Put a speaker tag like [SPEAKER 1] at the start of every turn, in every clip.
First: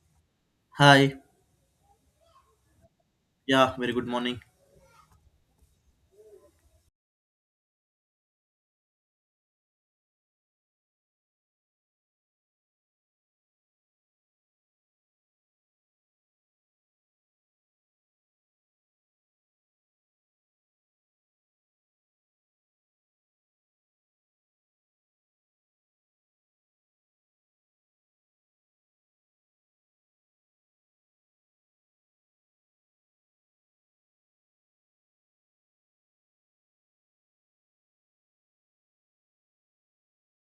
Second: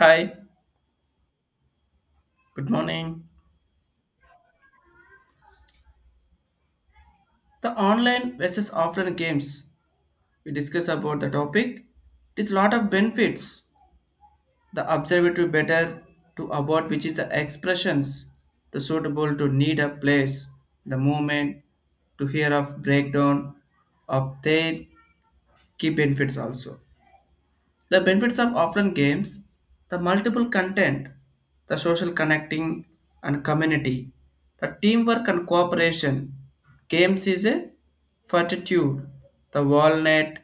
[SPEAKER 1] Hi,
[SPEAKER 2] Hi.
[SPEAKER 1] good morning.
[SPEAKER 2] Yeah, very good morning.
[SPEAKER 1] The online versus offline games we discuss about the topic. It is lot of benefits. The observatory better to about which is the expressions to suitable to need a place, the movement, to hear of breakdown of their key benefits also. The benefits of offline games, the multiple content, the social connecting and community, the teamwork and cooperation. Games is a fortitude, the wall net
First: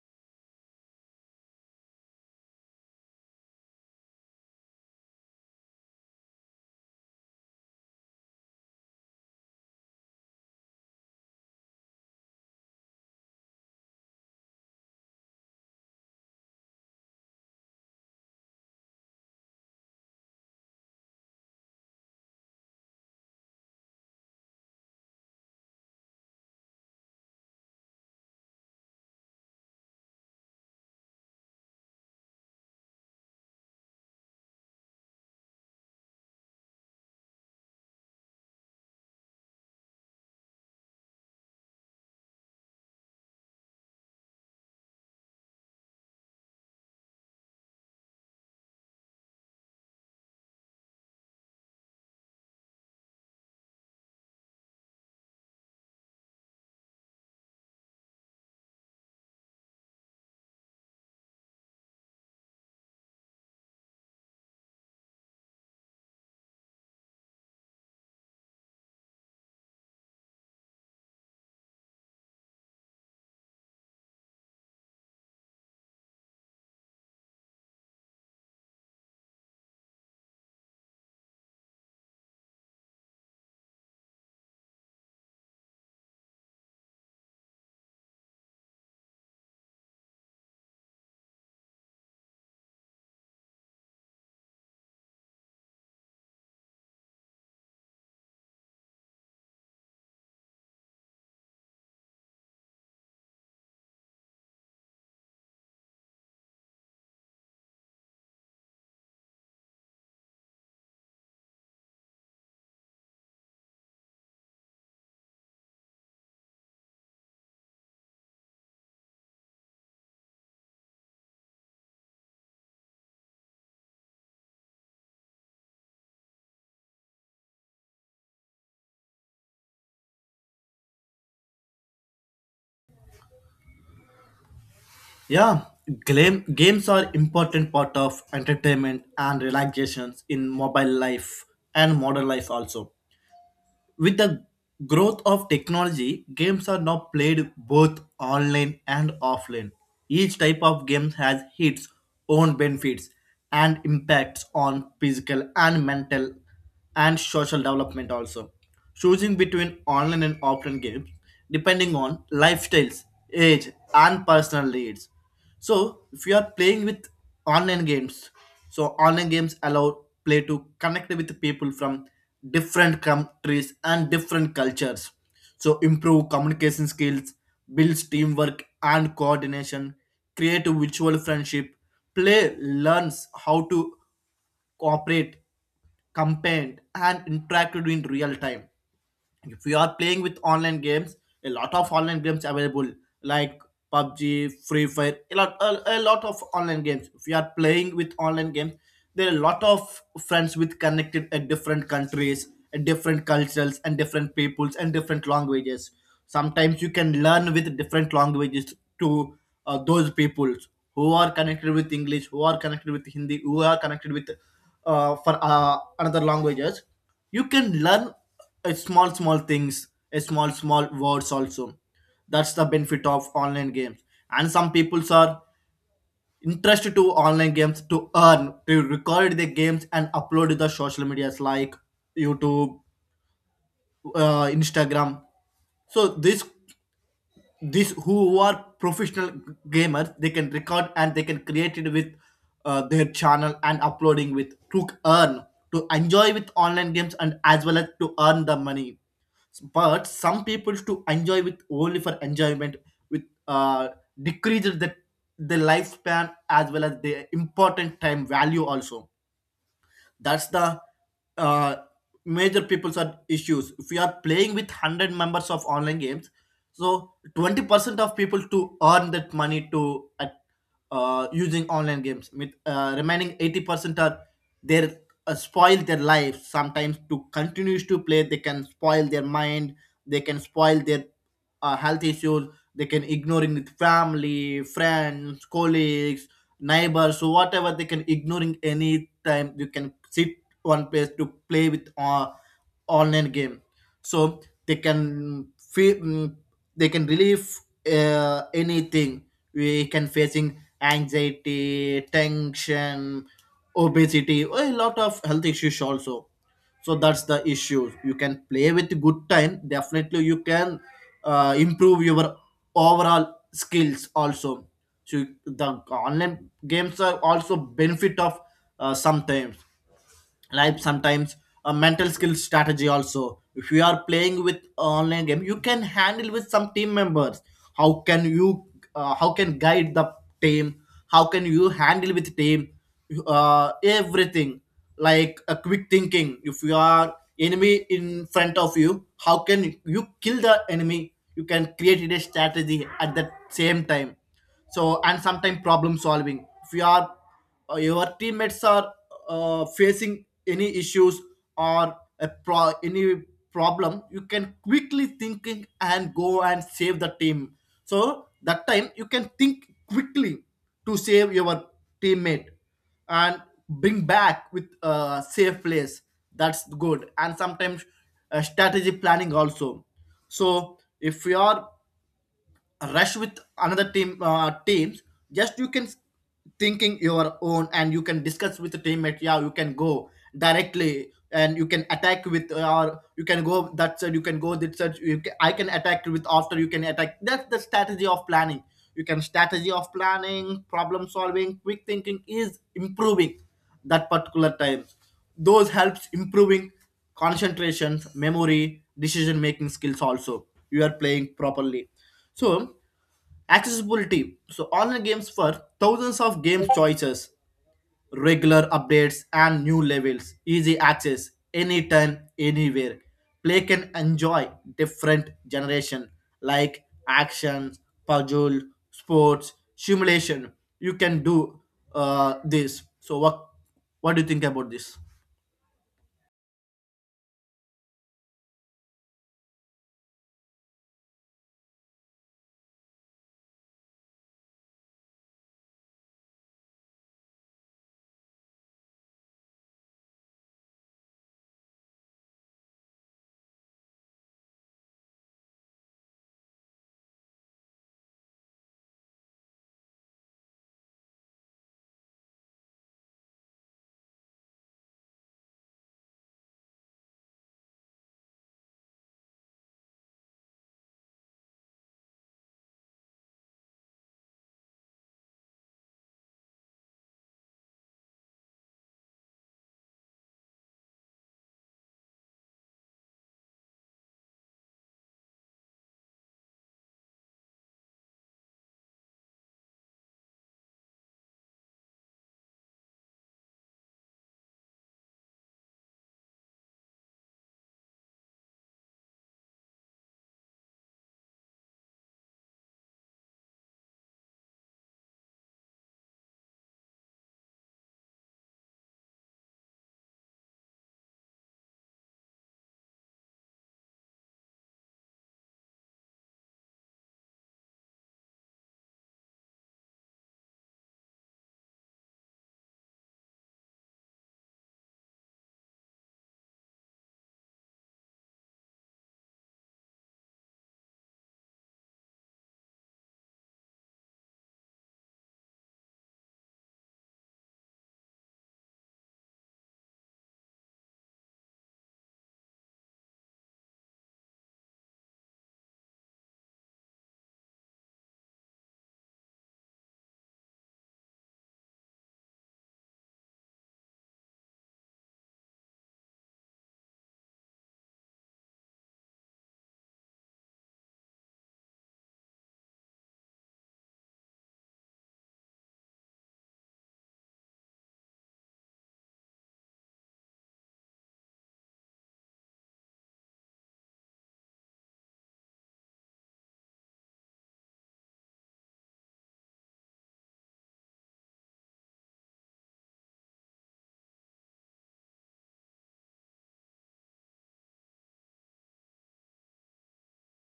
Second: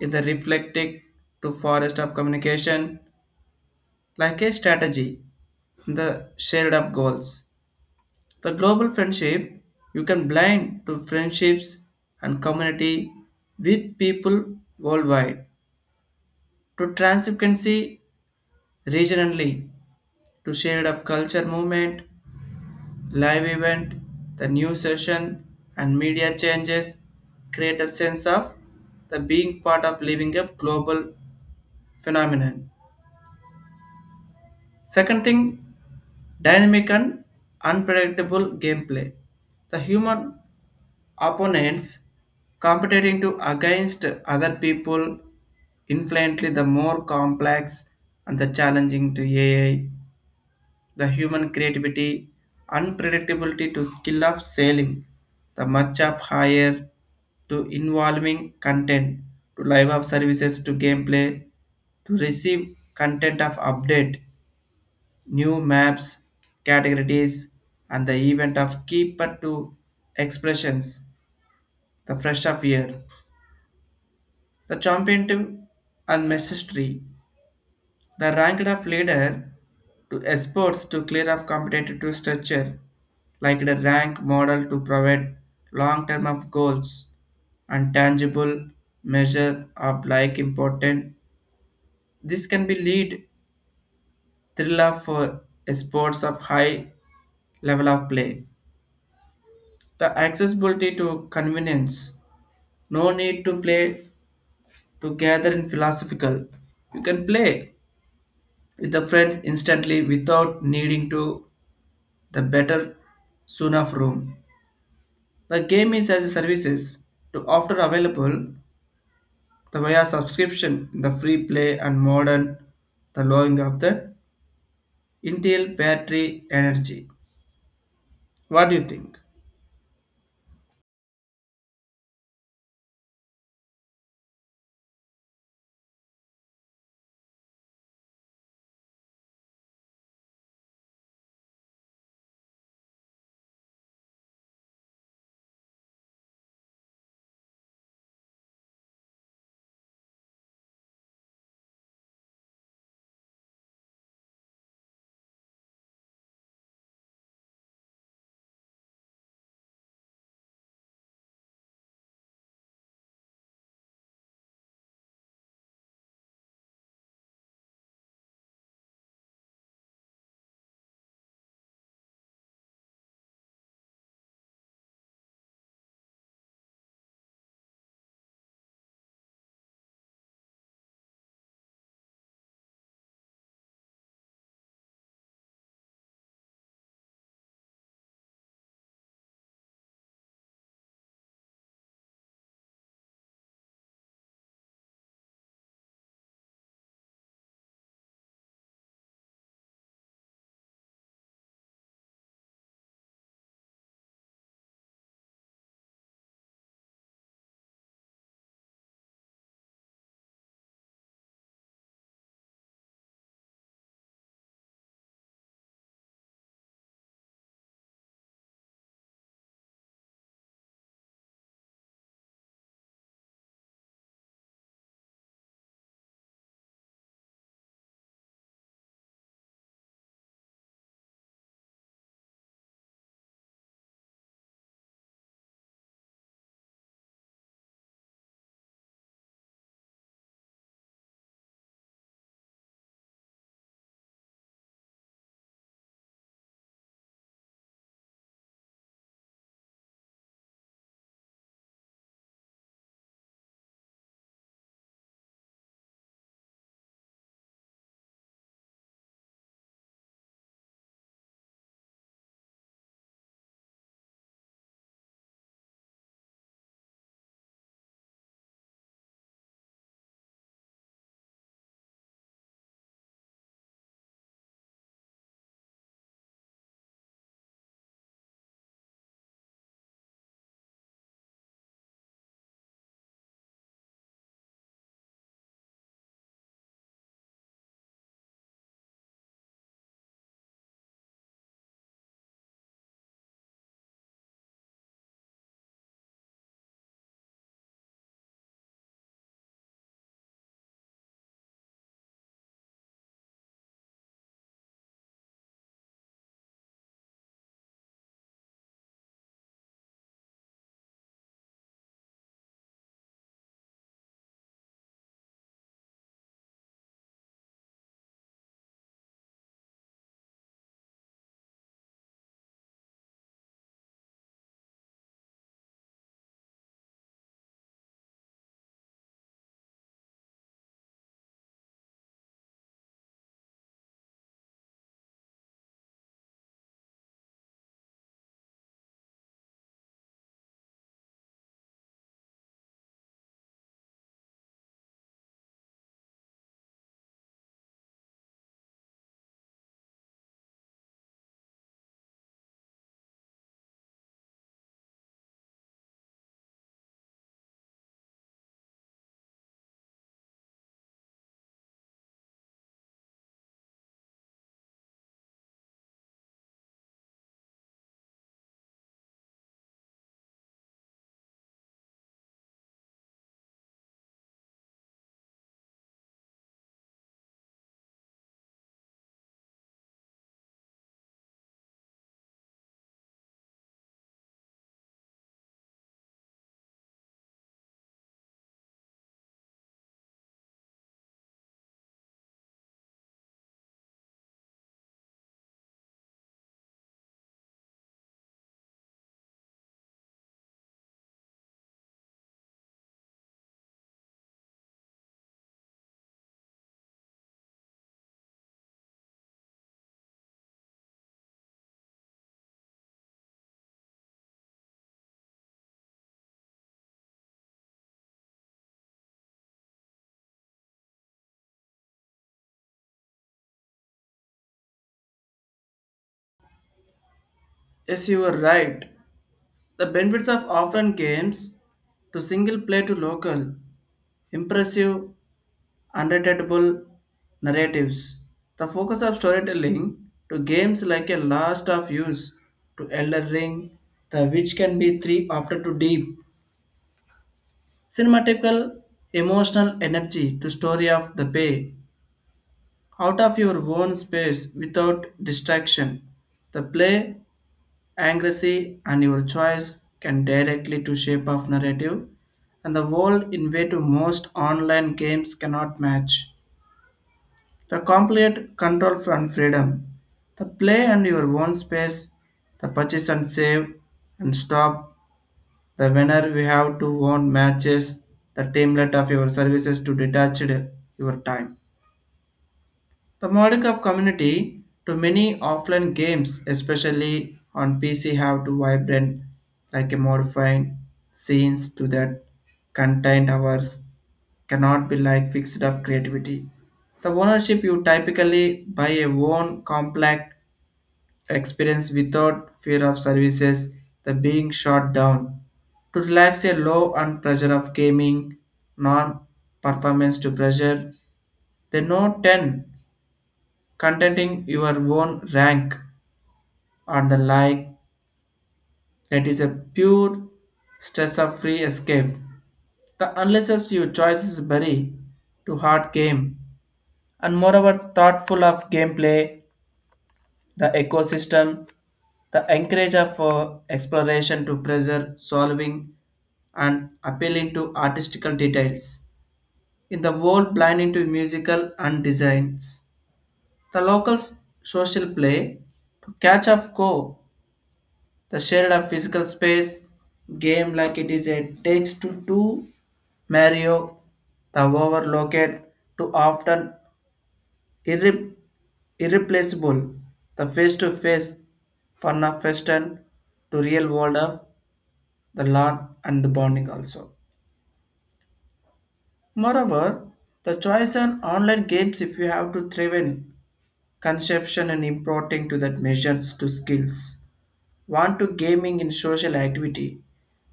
[SPEAKER 1] in the reflecting to forest of communication, like a strategy the shared of goals. The global friendship you can blind to friendships and community with people worldwide to transparency regionally to shade of culture movement, live event, the new session and media changes create a sense of the being part of living a global phenomenon. Second thing, dynamic and unpredictable gameplay. The human opponents competing to against other people infinitely the more complex and the challenging to AI, the human creativity, unpredictability to skill of sailing, the much of higher to involving content to live of services to gameplay to receive content of update, new maps, categories, and the event of keeper to expressions, the fresh of year, the championship and mastery. The rank of leader to exports to clear of competitive structure, like the rank model to provide long term of goals and tangible measure of like important. This can be lead thriller for sports of high level of play. The accessibility to convenience, no need to play to gather in philosophical. You can play with the friends instantly without needing to the better soon of room. The game is as a services to offer available the via subscription the free play and modern the lowering of the Intel battery energy. What do you think?
[SPEAKER 2] Yeah, games are important part of entertainment and relaxations in mobile life and modern life also. With the growth of technology, games are now played both online and offline. Each type of game has its own benefits and impacts on physical and mental and social development also. Choosing between online and offline games depending on lifestyles, age, and personal needs. So if you are playing with online games, so online games allow play to connect with people from different countries and different cultures. So improve communication skills, builds teamwork and coordination, create a virtual friendship. Play learns how to cooperate, compare, and interact in real time if you are playing with online games a lot of online games available like PUBG Free Fire a lot of online games if you are playing with online games there are a lot of friends with connected at different countries at different cultures and different peoples and different languages sometimes you can learn with different languages to those peoples who are connected with English who are connected with Hindi who are connected with for another languages you can learn small small things small small words also. That's the benefit of online games and some people are interested to online games to earn to record the games and upload to the social medias like YouTube, Instagram. So this these who are professional gamers they can record and they can create it with their channel and uploading with to earn to enjoy with online games and as well as to earn the money but some people to enjoy with only for enjoyment with uh decreases the lifespan as well as the important time value also. That's the uh, major people's are issues. If we are playing with 100 members of online games, so 20% of people to earn that money to using online games with remaining 80% are their spoil their life sometimes to continues to play they can spoil their mind they can spoil their health issues they can ignoring with family friends colleagues neighbors so whatever they can ignoring any time you can sit one place to play with online game so they can feel they can relieve anything we can facing anxiety, tension, obesity, a lot of health issues also. So that's the issue. You can play with good time. Definitely, you can improve your overall skills also. So the online games are also benefit of sometimes like sometimes a mental skill strategy also if you are playing with online game you can handle with some team members how can you how can guide the team how can you handle with team everything like a quick thinking if you are enemy in front of you how can you kill the enemy you can create a strategy at the same time so and sometimes problem solving if you are your teammates are facing any issues or any problem you can quickly thinking and go and save the team so that time you can think quickly to save your teammate and bring back with a safe place that's good and sometimes strategy planning also so if you are rush with another teams just you can thinking your own and you can discuss with the teammate yeah you can go directly and you can attack with or you can go that side you can go that side I can attack with after you can attack that's the strategy of planning you can strategy of planning problem solving quick thinking is improving that particular times those helps improving concentrations memory decision making skills also you are playing properly so, accessibility. So, online games for thousands of game choices, regular updates, and new levels. Easy access anytime, anywhere. Play can enjoy different generation like action, puzzle, sports, simulation. You can do this. So, what do you think about this?
[SPEAKER 1] Yes, you are right. The benefits of offline games to single play to local impressive unreadable narratives. The focus of storytelling to games like a last of use to Elder Ring, the which can be three after to deep. Cinematical emotional energy to story of the bay out of your own space without distraction. The play, accuracy, and your choice can directly to shape of narrative and the world in way to most online games cannot match. The complete control from freedom, the play and your own space, the purchase and save and stop, the winner we have to own matches, the teamlet of your services to detached your time. The model of community to many offline games, especially on PC, have to vibrant like a modifying scenes to that contained hours cannot be like fixed of creativity. The ownership you typically buy a own complex experience without fear of services the being shut down. To relax a low and pressure of gaming, non-performance to pressure, the note 10 contenting your own rank and the like that is a pure stress of free escape. The unless your choices bury to hard game and moreover thoughtful of gameplay, the ecosystem, the encourage of exploration to pleasure solving and appealing to artistical details. In the world blinding to musical and designs, the locals social play to catch of go, the shared of physical space game like it is a takes to two Mario, the overlooked to often irre- irreplaceable, the face-to-face fun of Western to real world of the lawn and the bonding also. Moreover, the choice on online games if you have to thriven conception and importing to that measures to skills. Want to gaming in social activity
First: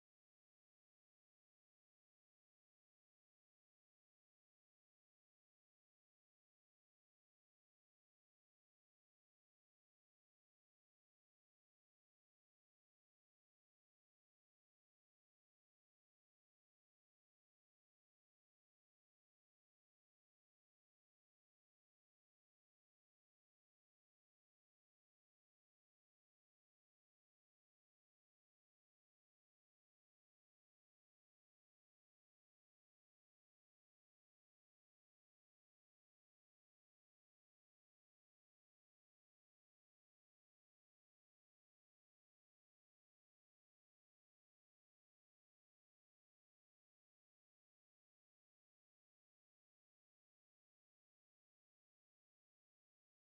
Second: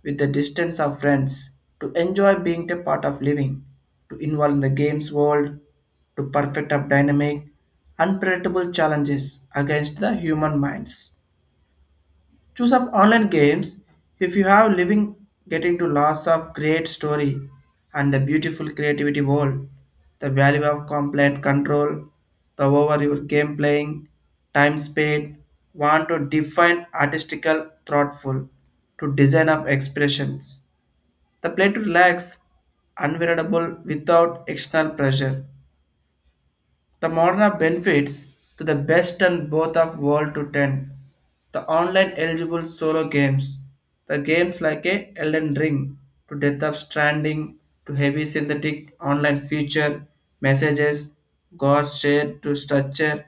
[SPEAKER 1] with the distance of friends to enjoy being a part of living, to involve in the games world, to perfect of dynamic, unpredictable challenges against the human minds. Choose of online games if you have living getting to lots of great story and the beautiful creativity world, the value of complaint control, the over your game playing, time spent, want to define artistical thoughtful to design of expressions. The play to relax, unwearable without external pressure the modern benefits to the best and both of world to 10. The online eligible solo games. The games like a Elden Ring to Death of Stranding to heavy synthetic online feature messages, God share to structure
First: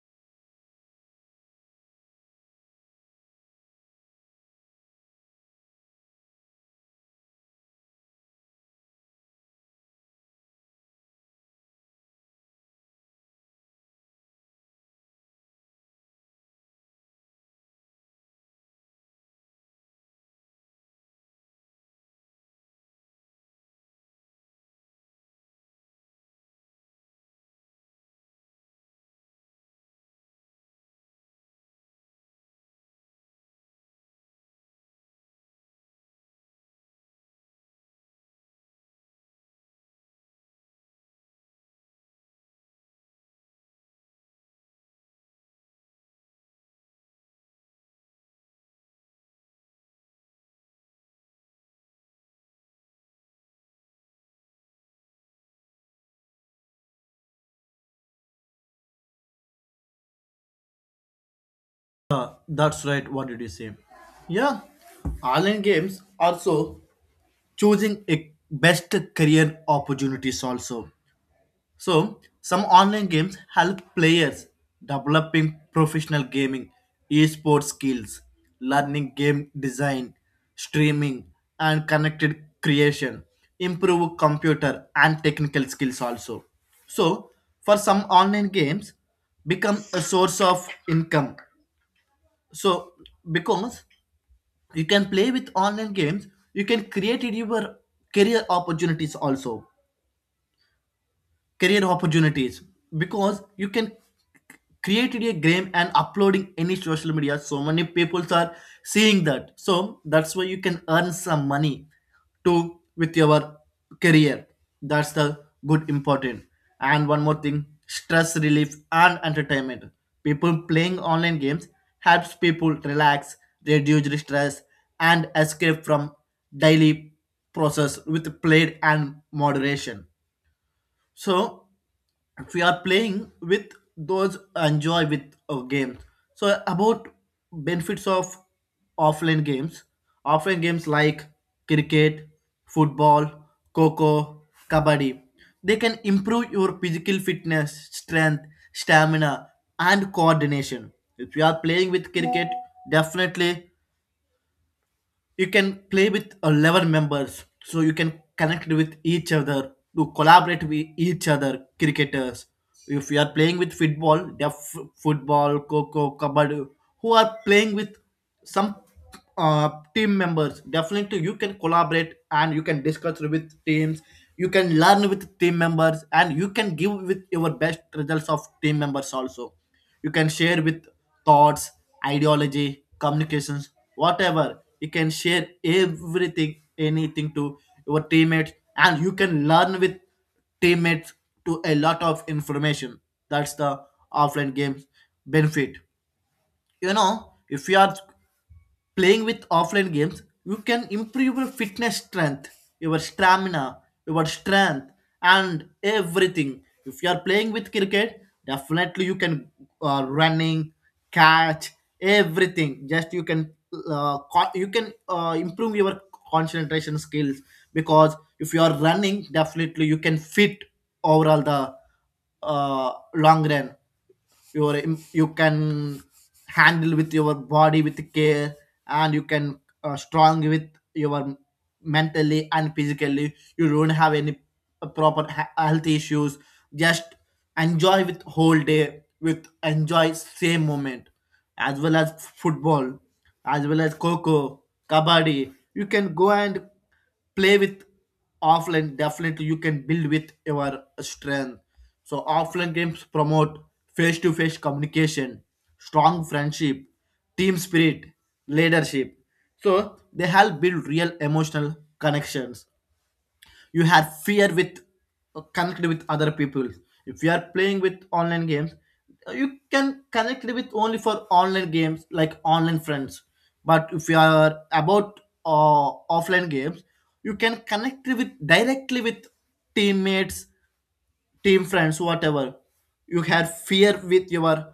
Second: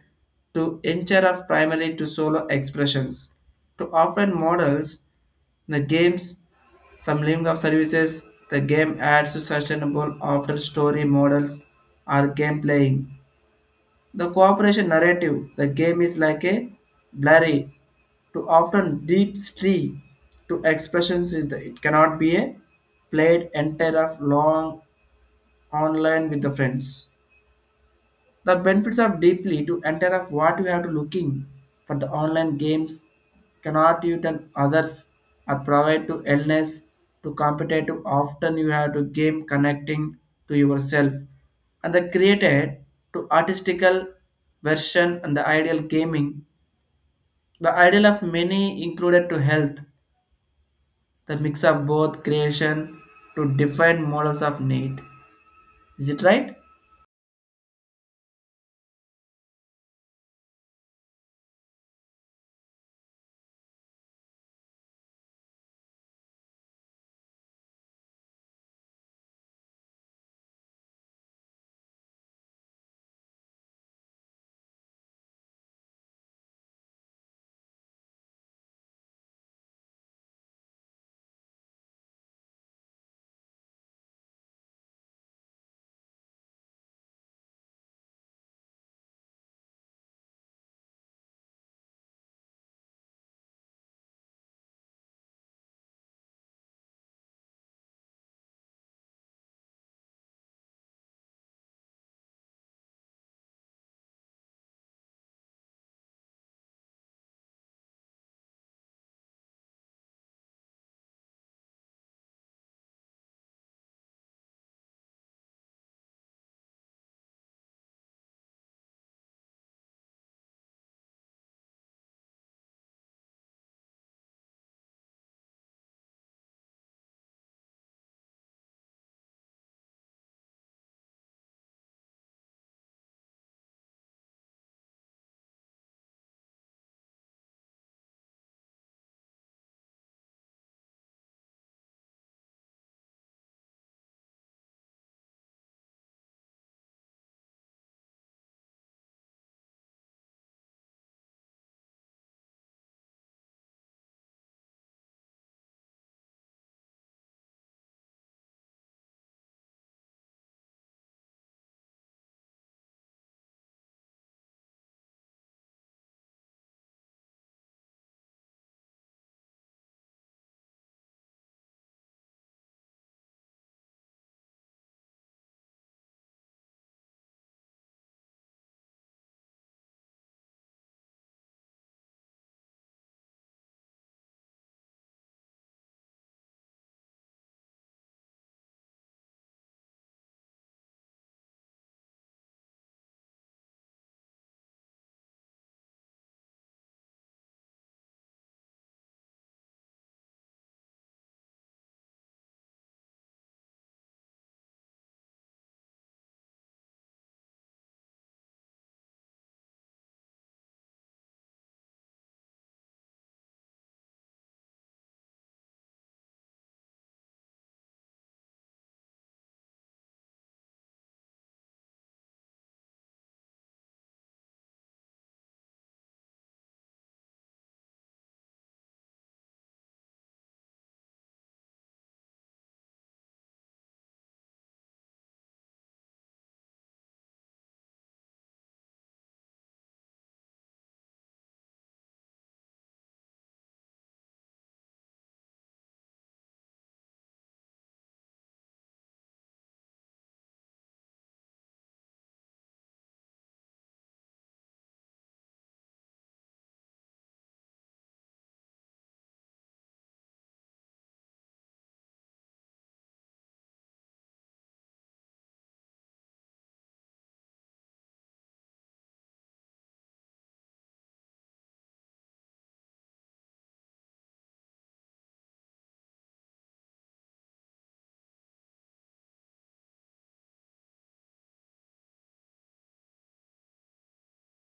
[SPEAKER 1] to incher of primary to solo expressions to offline models, the games some link of services, the game adds to sustainable after story models or game playing, the cooperation narrative, the game is like a blurry to often deep stream to expressions, is it cannot be a played entire of long online with the friends, the benefits of deeply to enter of what you have to looking for the online games cannot you and others are provide to illness to competitive often you have to game connecting to yourself and the created to artistical version and the ideal gaming the ideal of many included to health the mix of both creation to different models of need. Is it right?
[SPEAKER 2] That's right. What did you say? Yeah, online games also. Choosing a best career opportunities also so some online games help players developing professional gaming esports skills learning game design streaming and connected creation improve computer and technical skills also so for some online games become a source of income so because you can play with online games you can create your career opportunities also career opportunities because you can create a game and uploading any social media so many people are seeing that so that's why you can earn some money to with your career that's the good important and one more thing stress relief and entertainment people playing online games helps people relax reduce the stress and escape from daily process with played and moderation so we are playing with those enjoy with games. So about benefits of offline games. Offline games like cricket, football, coco, kabaddi. They can improve your physical fitness, strength, stamina, and coordination. If you are playing with cricket, definitely you can play with 11 members so you can connect with each other to collaborate with each other cricketers if you are playing with football there are football coco kabaddi who are playing with some uh, team members definitely you can collaborate and you can discuss with teams you can learn with team members and you can give with your best results of team members also you can share with thoughts, ideology, communications, whatever. You can share everything, anything to your teammates, and you can learn with teammates to a lot of information. That's the offline games benefit. If you are playing with offline games, you can improve your fitness strength, your stamina, your strength, and everything. If you are playing with cricket, definitely you can running, catch, everything. Just you can improve your concentration skills because if you are running, definitely you can fit overall the long run you can handle with your body with care and you can strong with your mentally and physically you don't have any proper health issues just enjoy with whole day with enjoy same moment as well as football as well as coco kabaddi you can go and play with offline definitely you can build with your strength so offline games promote face-to-face communication strong friendship team spirit leadership so they help build real emotional connections you have fear with connect with other people if you are playing with online games you can connect with only for online games like online friends but if you are about uh, offline games you can connect with directly with teammates team friends, whatever. You have fear with your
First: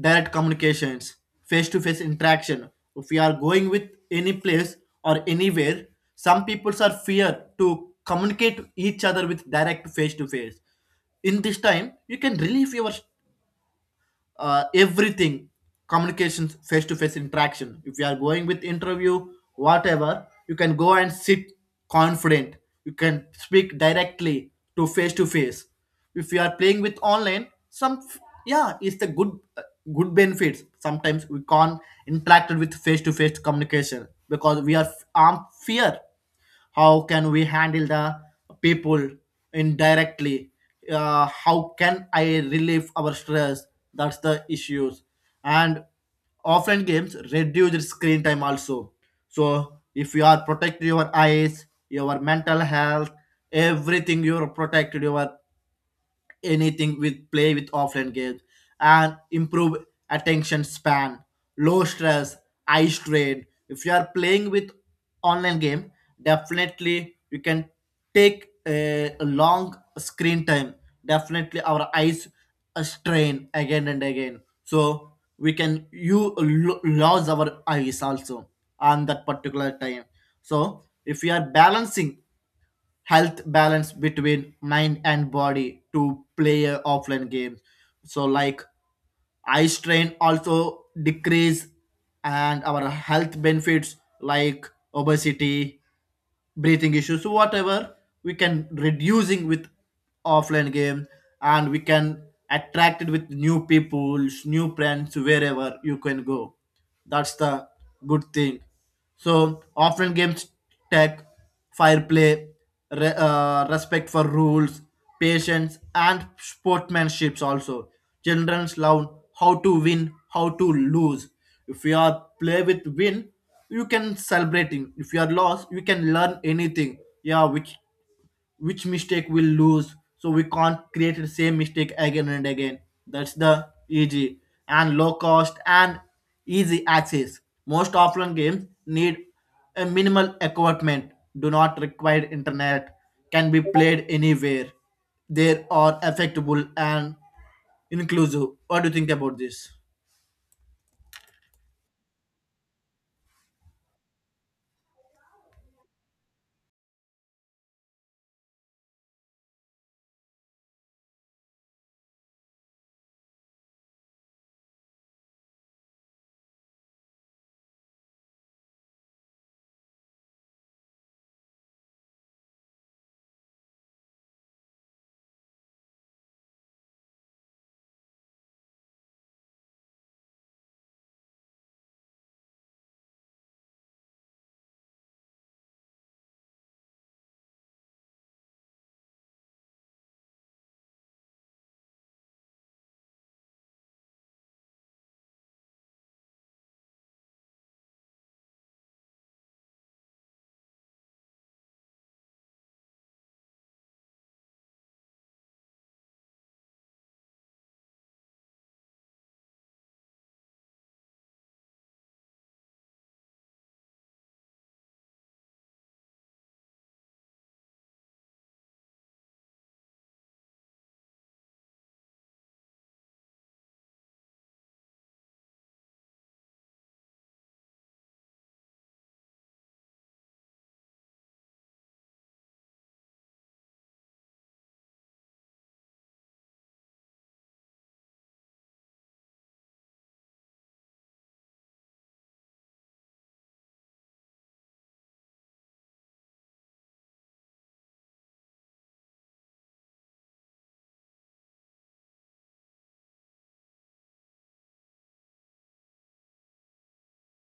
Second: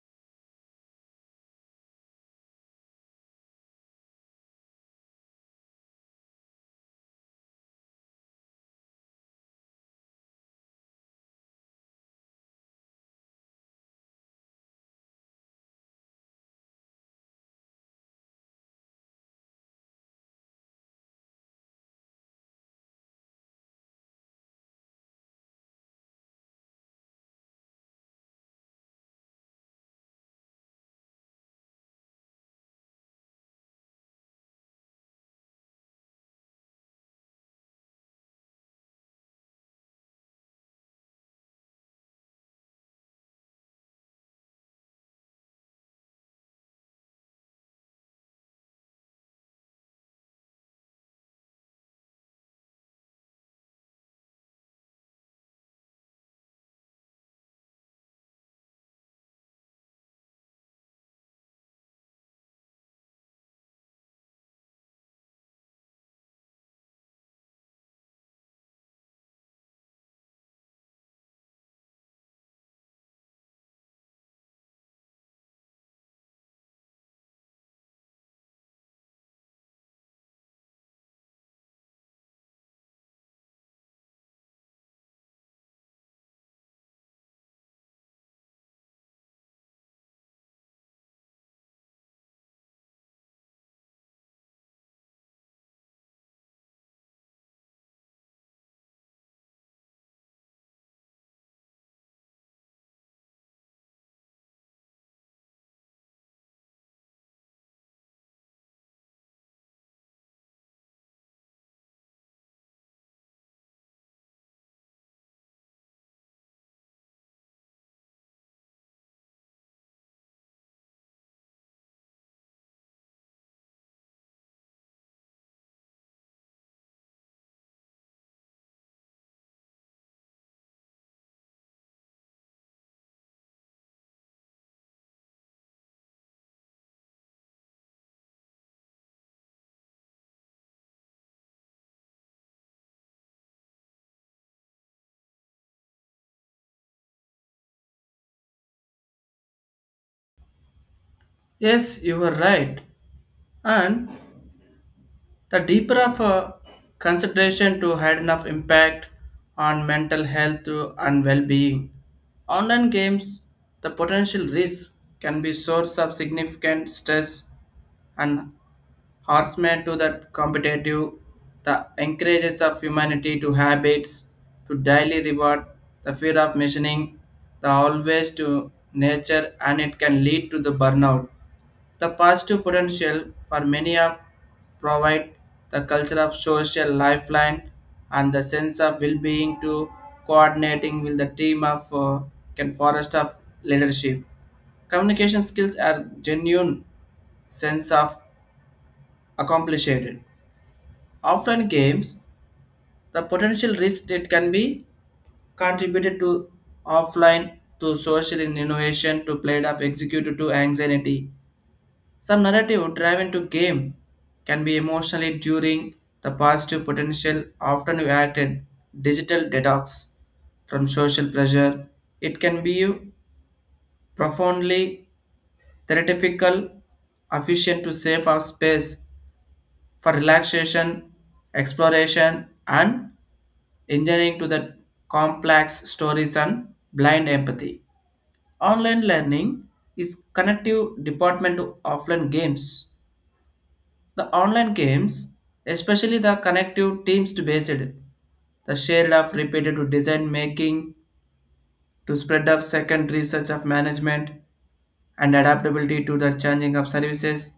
[SPEAKER 2] direct communications, face to face interaction. If we are going with any place or anywhere, some people are fear to communicate each other with direct face to face. In this time, you can relieve your everything communications face to face interaction if you are going with interview whatever you can go and sit confident you can speak directly to face if you are playing with online some yeah it's the good benefits sometimes we can't interact with face to face communication because we are armed fear how can we handle the people indirectly how can I relieve our stress that's the issues and offline games reduce screen time also so if you are protecting your eyes your mental health everything you're protected your anything with play with offline games and improve attention span low stress eye strain if you are playing with online game definitely you can take a long screen time definitely our eyes strain again and again so we can lose our eyes also on that particular time so if we are balancing health balance between mind and body to play a offline games. So like eye strain also decrease and our health benefits like obesity, breathing issues, so whatever we can reducing with offline game and we can attract it with new people, new friends wherever you can go. That's the good thing. So offline games tech fair play, respect for rules, patience, and sportsmanship. Also, children learn how to win, how to lose. If you are play with win, you can celebrating. If you are lost, you can learn anything. Yeah, which mistake we'll lose so we can't create the same mistake again and again that's the easy and low cost and easy access most offline games need a minimal equipment do not require internet can be played anywhere they are affectable and inclusive what do you think about this?
[SPEAKER 1] Yes, you were right. And the deeper of a consideration to had enough impact on mental health and well-being. Online games, the potential risk can be source of significant stress and harassment to that competitive, the encourages of humanity to habits, to daily reward, the fear of measuring, the always to nature and it can lead to the burnout, the positive potential for many of provide the culture of social lifeline and the sense of well-being to coordinating with the team of can forest of leadership. Communication skills are genuine sense of accomplishment. Offline games, the potential risk it can be contributed to offline to social innovation to play of executed to anxiety. Some narrative driven to game can be emotionally during the positive potential often acted digital detox from social pressure. It can be profoundly therapeutical, efficient to save our space for relaxation, exploration, and engineering to the complex stories and blind empathy. Online learning is connective department to offline games. The online games, especially the connective teams to based, the share of repeated to design making, to spread of second research of management and adaptability to the changing of services,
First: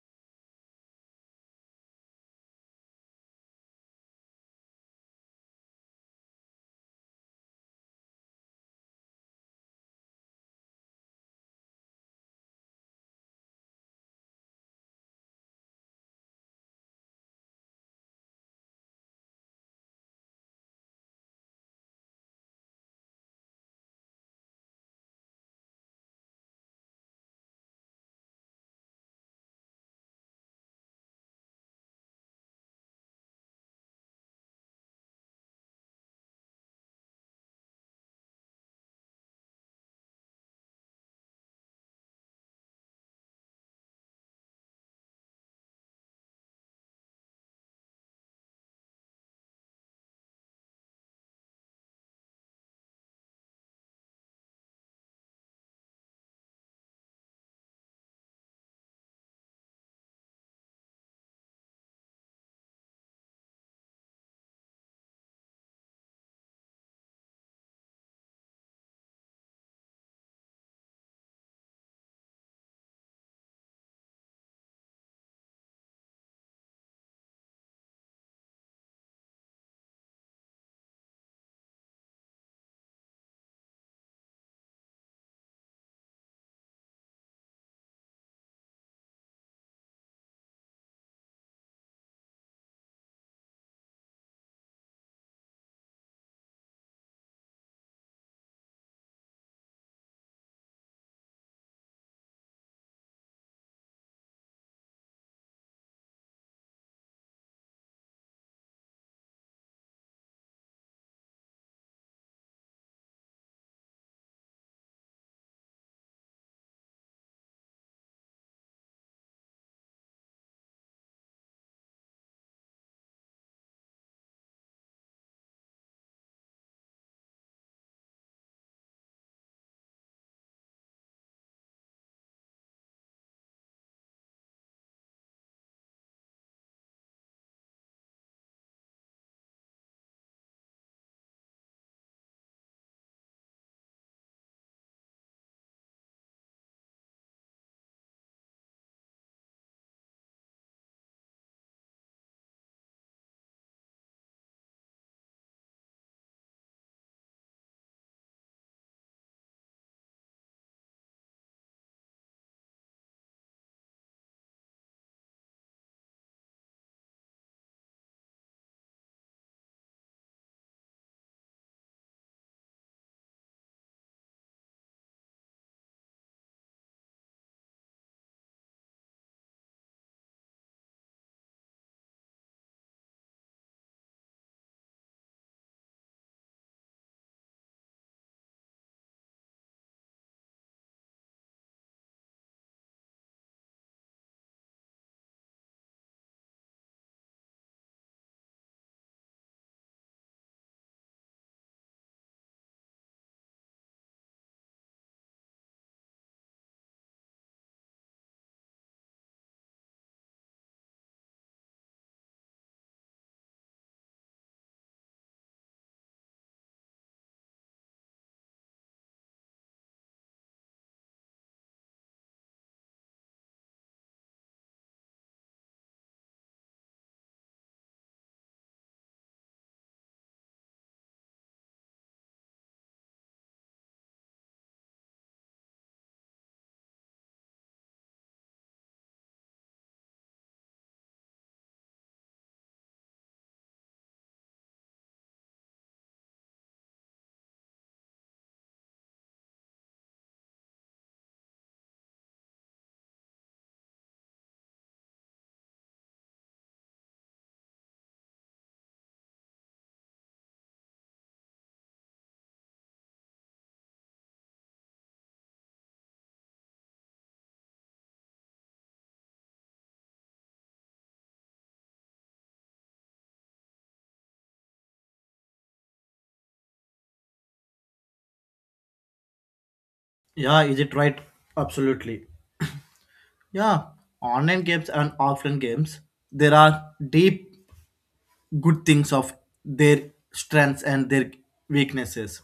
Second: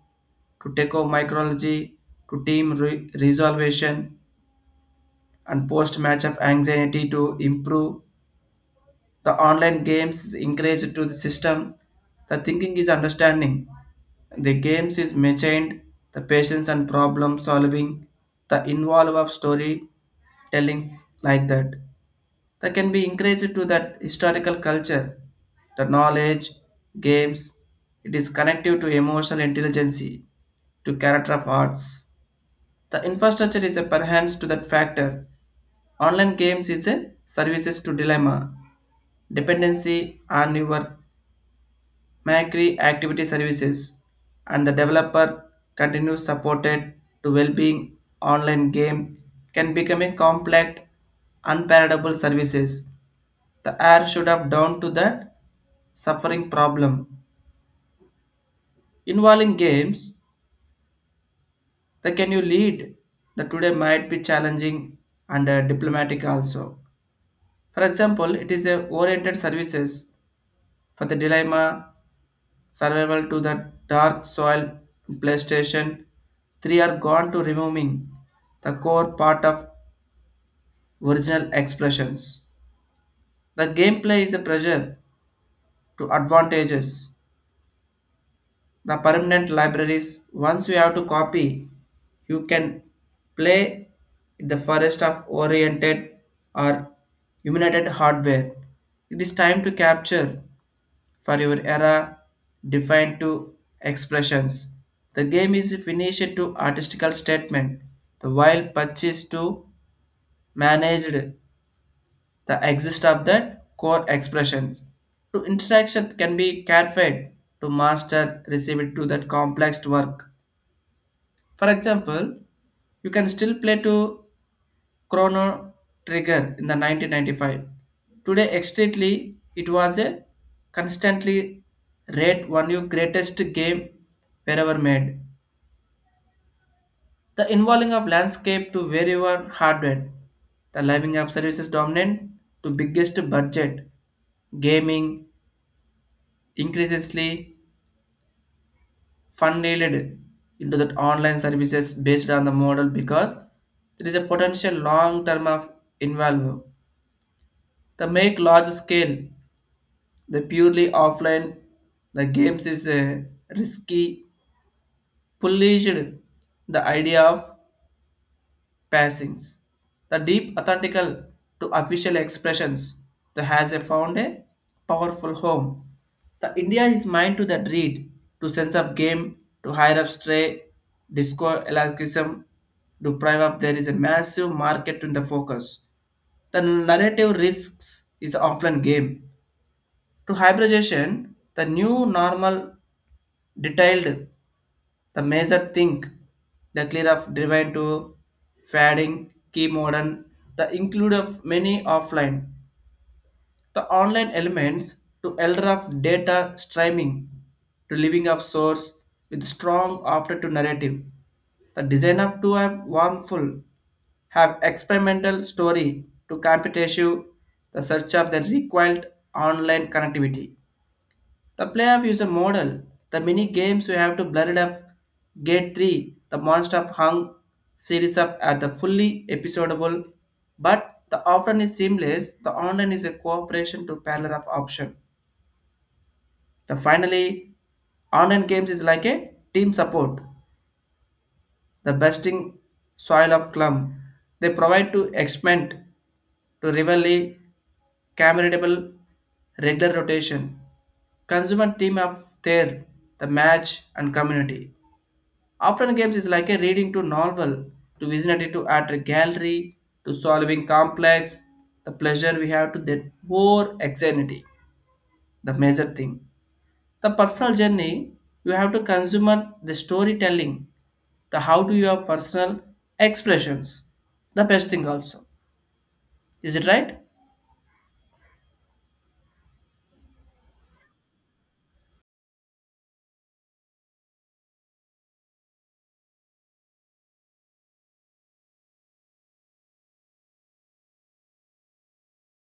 [SPEAKER 1] to take over micrology, to team resolution and post match of anxiety to improve. The online games is encouraged to the system. The thinking is understanding. The games is maintained. The patience and problem solving. The involve of story tellings like that. That can be encouraged to that historical culture. The knowledge, games, it is connective to emotional intelligence, to character of arts. The infrastructure is a perhance to that factor. Online games is the services to dilemma dependency on your macri activity services and the developer continues supported to well-being online game can become a complex unpalatable services, the air should have down to that suffering problem involving games that can you lead the today might be challenging and diplomatic also. For example, it is a oriented services for the dilemma survival to the dark soil. PlayStation 3 are gone to removing the core part of original expressions. The gameplay is a pressure to advantages. The permanent libraries, once you have to copy, you can play in the forest of oriented or illuminated hardware. It is time to capture for your era defined to expressions. The game is finished to artistical statement, the while purchase to managed the exist of the core expressions. To interaction can be clarified to master received to that complex work. For example, you can still play to Chrono Trigger in the 1995. Today, extremely, it was a constantly rate one of greatest game wherever made. The involving of landscape to wherever hardware. The living app services dominant to biggest budget. Gaming increasingly funneled into the online services based on the model because there is a potential long term of involve. The make large scale the purely offline, the games is a risky, polished the idea of passings. The deep authentical to official expressions that has a found a powerful home. The India is mind to that read, to sense of game, to higher up stray, disco elastism, to prime up there is a massive market in the focus. The narrative risks is offline game. To hybridization, the new normal detailed the major think the clear of divine to fading key modern the include of many offline the online elements to elder of data streaming to living of source with strong after to narrative the design of to have one have experimental story to competitive the search of the required online connectivity the playoff is a model. The mini games you have to blend of Gate 3, the Monster of Hung series of at the fully episodable, but the offline is seamless. The online is a cooperation to parallel of option. The finally, online games is like a team support. The besting soil of clum. They provide to experiment to rivalry commendable regular rotation. Consumer team of their the match and community. Often games is like a reading to novel, to visionary to art gallery, to solving complex, the pleasure we have to that more anxiety, the major thing. The personal journey, you have to consumer the storytelling, the how do your personal expressions, the best thing also. Is it right?
[SPEAKER 2] Yeah, is it right? Absolutely. Yeah, online games and offline games there are deep good things of their strengths and their weaknesses.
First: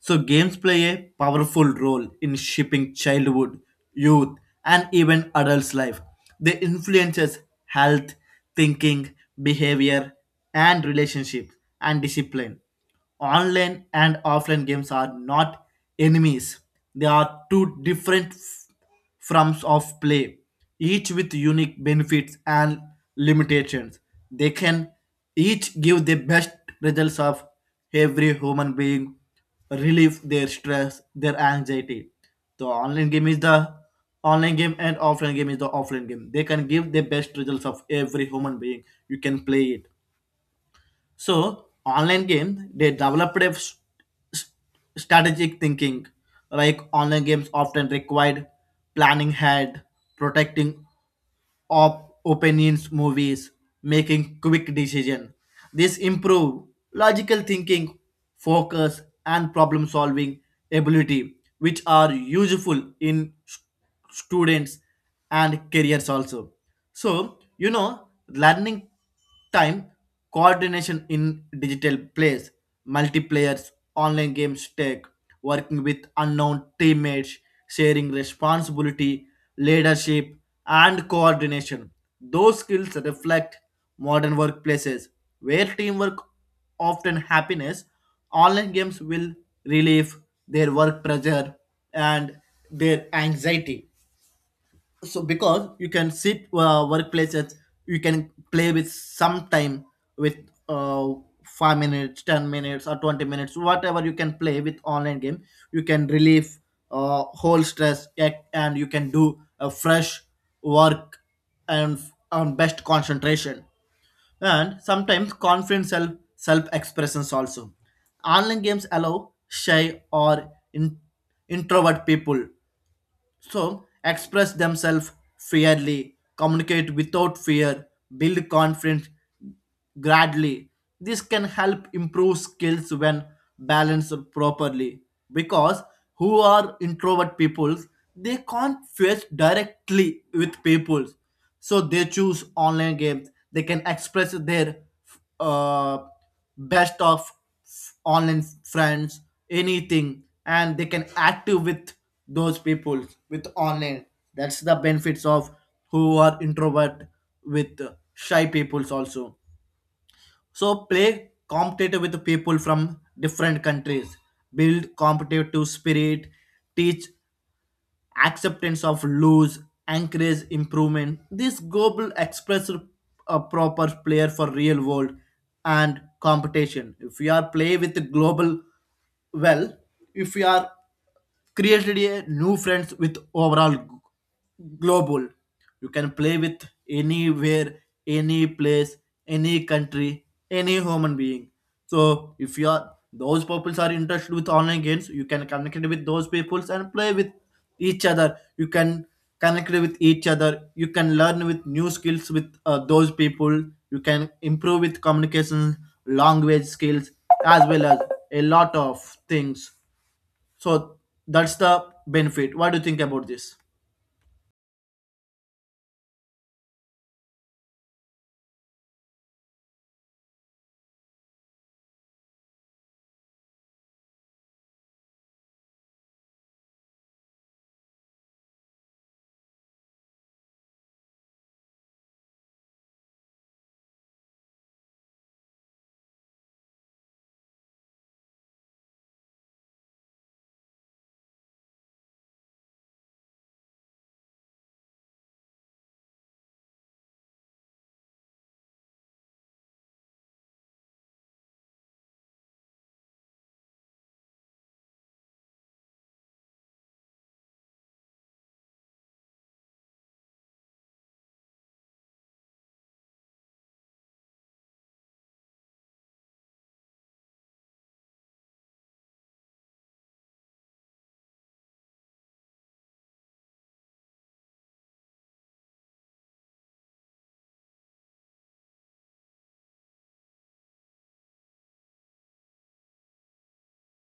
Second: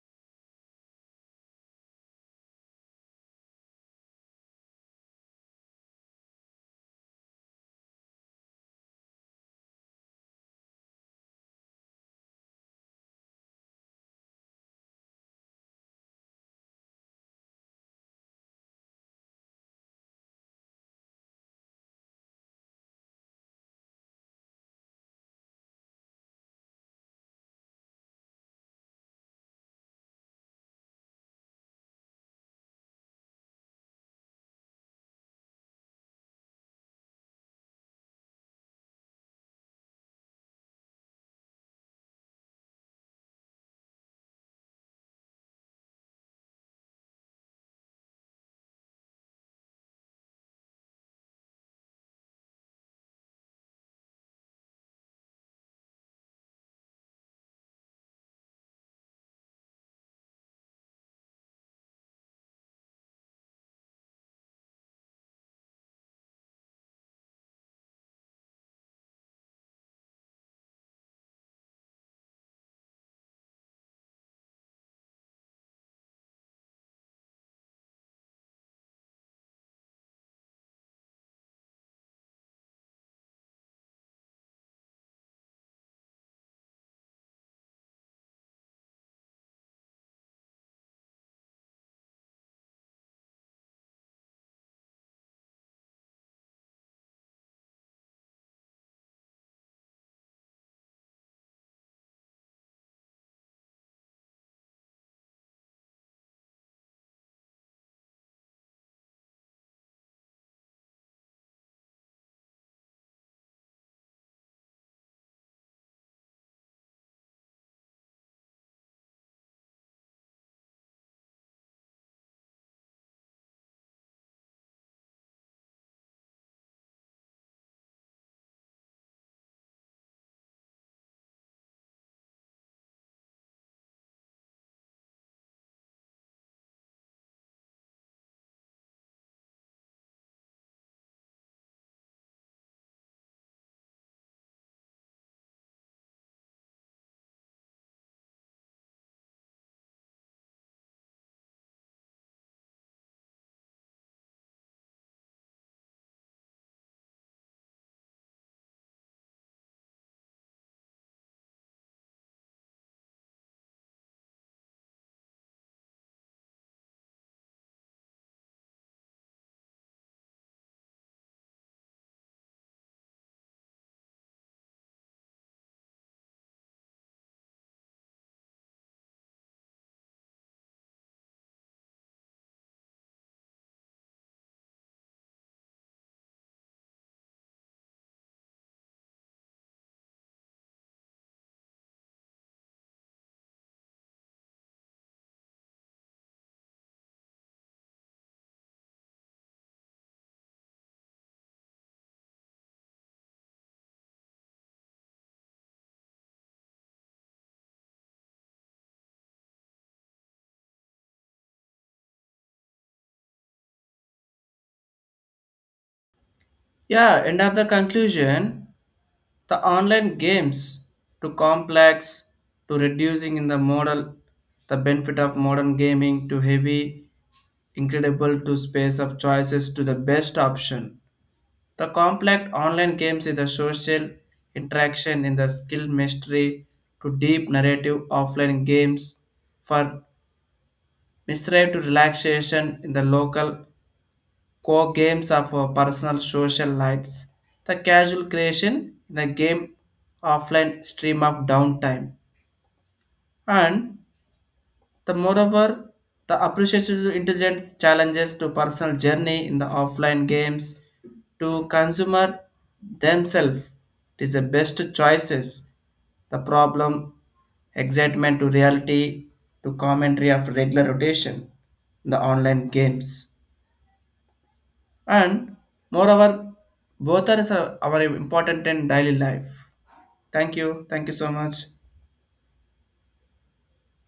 [SPEAKER 2] So, games play a powerful role in shaping childhood, youth, and even adults' life. They influences health, thinking, behavior, and relationships and discipline. Online and offline games are not enemies; they are two different forms of play, each with unique benefits and limitations. They can each give the best results of every human being, relieve their stress, their anxiety. The online game is the online game and offline game is the offline game. They can give the best results of every human being. You can play it. So online game they developed a s- strategic thinking. Like online games often required planning ahead, protecting opinions, movies, making quick decision. This improve logical thinking, focus, and problem solving ability, which are useful in students and careers also. So learning time coordination in digital plays multiplayers online games take working with unknown teammates sharing responsibility leadership and coordination those skills reflect modern workplaces where teamwork often happiness online games will relieve their work pressure and their anxiety so because you can sit workplaces you can play with some time with uh, 5 minutes 10 minutes or 20 minutes whatever you can play with online game you can relieve whole stress and you can do a fresh work and on best concentration and sometimes confident self expressions also. Online games allow shy or introvert people so, express themselves fairly, communicate without fear, build confidence gradually. This can help improve skills when balanced properly. Because who are introvert peoples, they can't face directly with people. So they choose online games. They can express their uh, best of online friends anything and they can active with those people with online that's the benefits of who are introvert with shy peoples also so play competitive with the people from different countries build competitive spirit teach acceptance of loss, encourage improvement. This global express a proper player for real world and competition. If we are play with the global well, if we are created a new friends with overall global. You can play with anywhere, any place, any country, any human being. So if you are those peoples are interested with online games, you can connect with those peoples and play with each other. You can connect with each other. You can learn with new skills with those people. You can improve with communication, language skills, as well as a lot of things. So that's the benefit. What do you think about this?
[SPEAKER 1] Yeah, end of the conclusion, the online games too complex to reducing in the model, the benefit of modern gaming to heavy, incredible to space of choices to the best option. The complex online games is the social interaction in the skill mastery to deep narrative offline games for misrate to relaxation in the local core games of personal social lights. The casual creation, the game offline stream of downtime. And the moreover, the appreciation to intelligent challenges to personal journey in the offline games to consumer themselves. It is the best choices. The problem, excitement to reality, to commentary of regular rotation the online games. And moreover both are important in daily life. Thank you, thank you so much.